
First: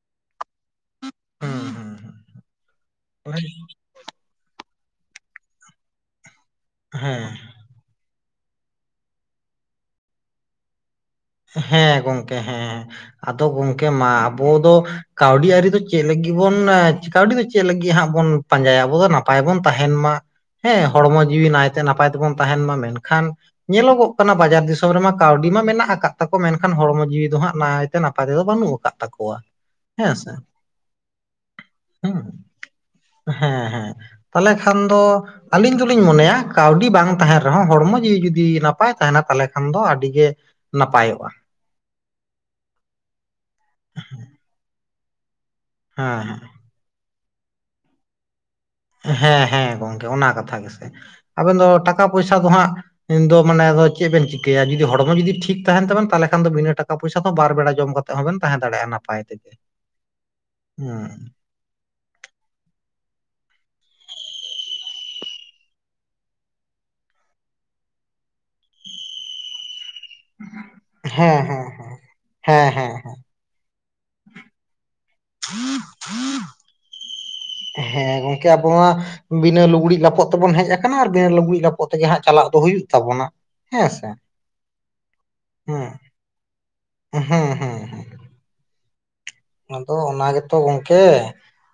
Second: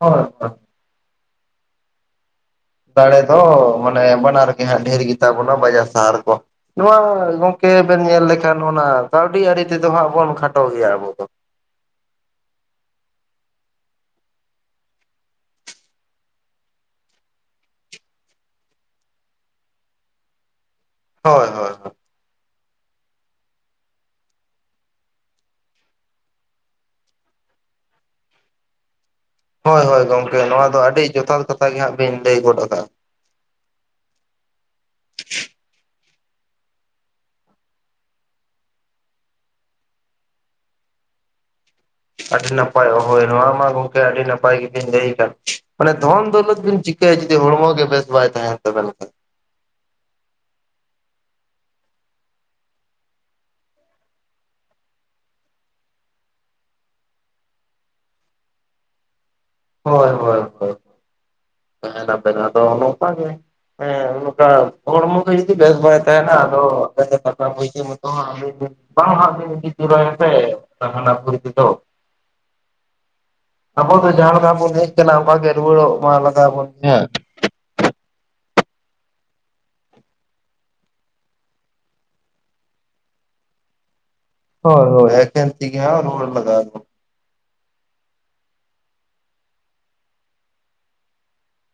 ᱦᱳᱭ, ᱦᱳᱭ᱾ ᱦᱩᱸ, ᱦᱩᱸ, ᱦᱩᱸ᱾ ᱫᱟᱲᱮ ᱫᱚ ᱢᱟᱱᱮ ᱵᱟᱱᱟᱨ ᱜᱮ ᱦᱟᱸᱜ ᱰᱷᱮᱨ ᱜᱮᱛᱟ ᱵᱚᱱᱟ, ᱵᱟᱡᱟᱨ ᱥᱟᱦᱟᱨ ᱠᱚ ᱱᱚᱣᱟ ᱦᱮᱸ ᱠᱮ ᱵᱮᱱ ᱧᱮᱞ ᱞᱮᱠᱷᱟᱱ ᱚᱱᱟ ᱠᱟᱹᱣᱰᱤ ᱟᱹᱨᱤ ᱛᱮᱫᱚ, ᱦᱟᱸᱜ ᱵᱚᱱ ᱠᱷᱟᱴᱚ ᱜᱮᱭᱟ ᱟᱵᱚ ᱫᱚ᱾ ᱦᱮᱸ ᱜᱚᱝᱠᱮ ᱦᱮᱸ ᱟᱫᱚ ᱜᱚᱢᱠᱮ ᱢᱟ ᱟᱵᱚ ᱫᱚ ᱠᱟᱹᱣᱰᱤ ᱟᱹᱨᱤ ᱫᱚ ᱪᱮᱫ ᱞᱟᱹᱜᱤᱫ ᱵᱚᱱ ᱠᱟᱹᱣᱰᱤ ᱟᱨᱤ ᱫᱚ ᱪᱮᱫ ᱞᱟᱹᱜᱤᱫ ᱵᱚᱱ ᱠᱟᱹᱣᱰᱤ ᱫᱚ ᱪᱮᱫ ᱞᱟᱹᱜᱤᱫ ᱦᱟᱸᱜ, ᱵᱚᱱ ᱯᱟᱸᱡᱟᱭᱟ ᱟᱵᱚᱫ ᱫᱚ ᱱᱟᱯᱟᱭ ᱵᱚᱱ ᱛᱟᱦᱮᱱ ᱢᱟ ᱦᱮᱸ ᱦᱚᱲᱢ ᱦᱳᱭ ᱡᱤᱣᱤ ᱦᱳᱭ ᱱᱟᱭᱛᱮ ᱦᱳᱭ ᱱᱟᱯᱟᱭᱛᱮ ᱵᱚᱱ ᱛᱟᱦᱮᱱ ᱢᱟ ᱢᱮᱱᱠᱷᱟᱱ ᱧᱮᱞᱚᱜᱚᱜ ᱠᱟᱱᱟ, ᱵᱟᱡᱟᱨ ᱫᱤᱥᱚᱢ ᱨᱮᱢᱟ ᱠᱟᱹᱣᱰᱤ ᱢᱟ ᱢᱮᱱᱟᱜ ᱟᱠᱟᱫ᱾ ᱛᱟᱠᱚ ᱢᱮᱱᱠᱷᱟᱱ ᱦᱚᱲᱢᱚ ᱡᱤᱣᱤ ᱫᱚ, ᱦᱟᱸᱜ ᱱᱟᱭᱛᱮ ᱱᱟᱯᱟᱭ ᱛᱮᱫᱚ ᱵᱟᱹᱱᱩᱜ ᱟᱠᱟᱫ ᱛᱟᱠᱚᱣᱟ᱾ ᱦᱳᱭ ᱦᱳᱭ ᱦᱮᱸ ᱥᱮ ᱜᱚᱝᱠᱮ ᱱᱚᱣᱟ ᱫᱚ ᱟᱹᱰᱤ, ᱡᱚᱛᱷᱟᱛ ᱠᱟᱛᱷᱟ ᱜᱮ ᱦᱟᱸᱜ ᱵᱤᱱ ᱦᱩᱸ ᱞᱟᱹᱭ ᱜᱚᱫ ᱟᱠᱟᱫᱟ᱾ ᱦᱮᱸ ᱦᱮᱸ ᱛᱟᱞᱦᱮ ᱠᱷᱟᱱ ᱫᱚ ᱟᱹᱞᱤᱧ ᱫᱩᱞᱤᱧ ᱢᱚᱱᱮᱭᱟ ᱠᱟᱹᱣᱰᱤ ᱵᱟᱝ ᱛᱟᱦᱮᱱ ᱨᱮᱦᱚᱸ ᱦᱚᱲᱢᱚ ᱡᱤᱣᱤ ᱡᱩᱫᱤ ᱱᱟᱯᱟᱭ ᱛᱟᱦᱮᱱᱟ ᱛᱟᱦᱞᱮ ᱠᱷᱟᱱ ᱫᱚ ᱟᱹᱰᱤᱜᱮ ᱱᱟᱯᱟᱭᱚᱜ-ᱟ᱾ ᱟᱹᱰᱤ ᱱᱟᱯᱟᱭ ᱳᱦᱳᱭ ᱱᱚᱣᱟ ᱢᱟ ᱜᱚᱝᱠᱮ ᱟᱹᱰᱤ ᱱᱟᱯᱟᱭ ᱜᱤᱵᱤᱱ ᱞᱟᱹᱭ ᱠᱟᱫ ᱢᱟᱱᱮ ᱦᱮᱸ ᱫᱷᱚᱱ ᱦᱮᱸ ᱫᱳᱞᱚᱛ ᱵᱤᱱ ᱪᱤ ᱠᱟ. ᱭᱟ ᱡᱩᱫᱤ ᱦᱚᱲᱢᱚ ᱜᱮ ᱵᱮᱥ ᱵᱟᱭ ᱛᱟᱦᱮᱱ ᱛᱟᱵᱮᱱᱟ, ᱦᱮᱸ ᱦᱮᱸ ᱜᱚᱝᱠᱮ ᱚᱱᱟ ᱠᱟᱛᱷᱟ ᱜᱮᱥᱮ ᱟᱵᱮᱱ ᱫᱚ ᱴᱟᱠᱟ ᱯᱚᱭᱥᱟ ᱫᱚ ᱦᱟᱜ ᱤᱧ ᱫᱚ ᱢᱟᱱᱮ ᱫᱚ ᱪᱮᱫ ᱵᱮᱱ ᱪᱤᱠᱟᱹᱭᱟ ᱡᱩᱫᱤ ᱦᱚᱲᱢᱚ ᱡᱩᱫᱤ ᱴᱷᱤᱠ ᱛᱟᱦᱮᱱ ᱛᱟᱵᱮᱱ ᱛᱟᱦᱞᱮ ᱠᱷᱟᱱ ᱫᱚ ᱵᱤᱱᱟᱹ ᱴᱟᱠᱟ ᱯᱩᱭᱥᱟ ᱫᱚ ᱵᱟᱨ ᱵᱮᱲᱟ ᱡᱚᱢ ᱠᱟᱛᱮ ᱛᱮ ᱦᱚᱸᱵᱮᱱ ᱛᱟᱦᱮᱸ ᱫᱟᱲᱮᱭ-ᱟ ᱱᱟᱯᱟᱭ ᱛᱮᱜᱮ᱾ ᱦᱳᱭ ᱦᱳᱭ ᱦᱩᱸ ᱛᱟᱦᱮ ᱱᱟᱵᱮᱱ ᱟᱫᱚ ᱱᱚᱝᱠᱟ ᱜᱮ, ᱱᱚᱠᱟ ᱦᱚᱲᱢᱚ ᱜᱮ ᱡᱩᱫᱤ ᱵᱮᱥ ᱵᱟᱭ ᱛᱟᱦᱮᱱᱟ ᱟᱫᱚ ᱴᱟᱠᱟ ᱯᱚᱭᱥᱟ ᱢᱟᱛᱚ ᱦᱟᱸᱜ ᱢᱤᱫ ᱫᱤᱱ ᱵᱟᱝ ᱦᱟᱸᱜ ᱵᱤᱱ ᱤᱫᱤ ᱛᱚᱨᱟᱭᱟ ᱥᱮ ᱦᱟᱱᱟ ᱦᱮᱸ ᱯᱩᱨᱤ ᱦᱮᱸ ᱛᱮᱫᱚ᱾ ᱦᱮᱸ ᱦᱮᱸ ᱟᱵᱚ ᱫᱚ ᱡᱟᱦᱟᱸ ᱞᱮᱠᱟ ᱵᱚᱱ ᱦᱮᱡ ᱠᱟᱱᱟ ᱚᱝᱠᱟᱜᱮ ᱨᱩᱣᱟᱹᱲᱚᱜ ᱢᱟ ᱞᱟᱜᱟᱣ ᱵᱚᱱ ᱜᱮ ᱦᱟᱸᱜ, ᱦᱮᱸ ᱜᱚᱝᱠᱮ ᱟᱵᱚ ᱢᱟ ᱵᱤᱱᱟᱹ ᱞᱩᱜᱽᱲᱤᱡ ᱞᱟᱯᱚᱜ ᱛᱮᱵᱚᱱ ᱦᱮᱡ ᱟᱠᱟᱱᱟ ᱟᱨ ᱵᱤᱱᱟᱹ ᱞᱩᱜᱽᱲᱤᱡ ᱞᱟᱯᱚᱜ ᱛᱮᱜᱮ ᱦᱟᱸᱜ ᱪᱟᱞᱟᱜ ᱫᱚ ᱦᱩᱭᱩᱜ ᱛᱟᱵᱚᱱᱟ᱾ ᱦᱮᱸ ᱥᱮ ᱦᱳᱭ ᱦᱳᱭ ᱮᱠᱷᱮᱱ ᱛᱤ ᱜᱮ ᱦᱩᱸ ᱦᱟᱸᱜ ᱨᱩᱣᱟᱹᱲ ᱞᱟᱜᱟᱣ ᱵᱚᱱᱟ᱾ ᱦᱩᱸ ᱦᱩᱸ ᱦᱩᱸ ᱟᱫᱚ ᱚᱱᱟ ᱜᱮᱛᱚ ᱜᱚᱝᱠᱮ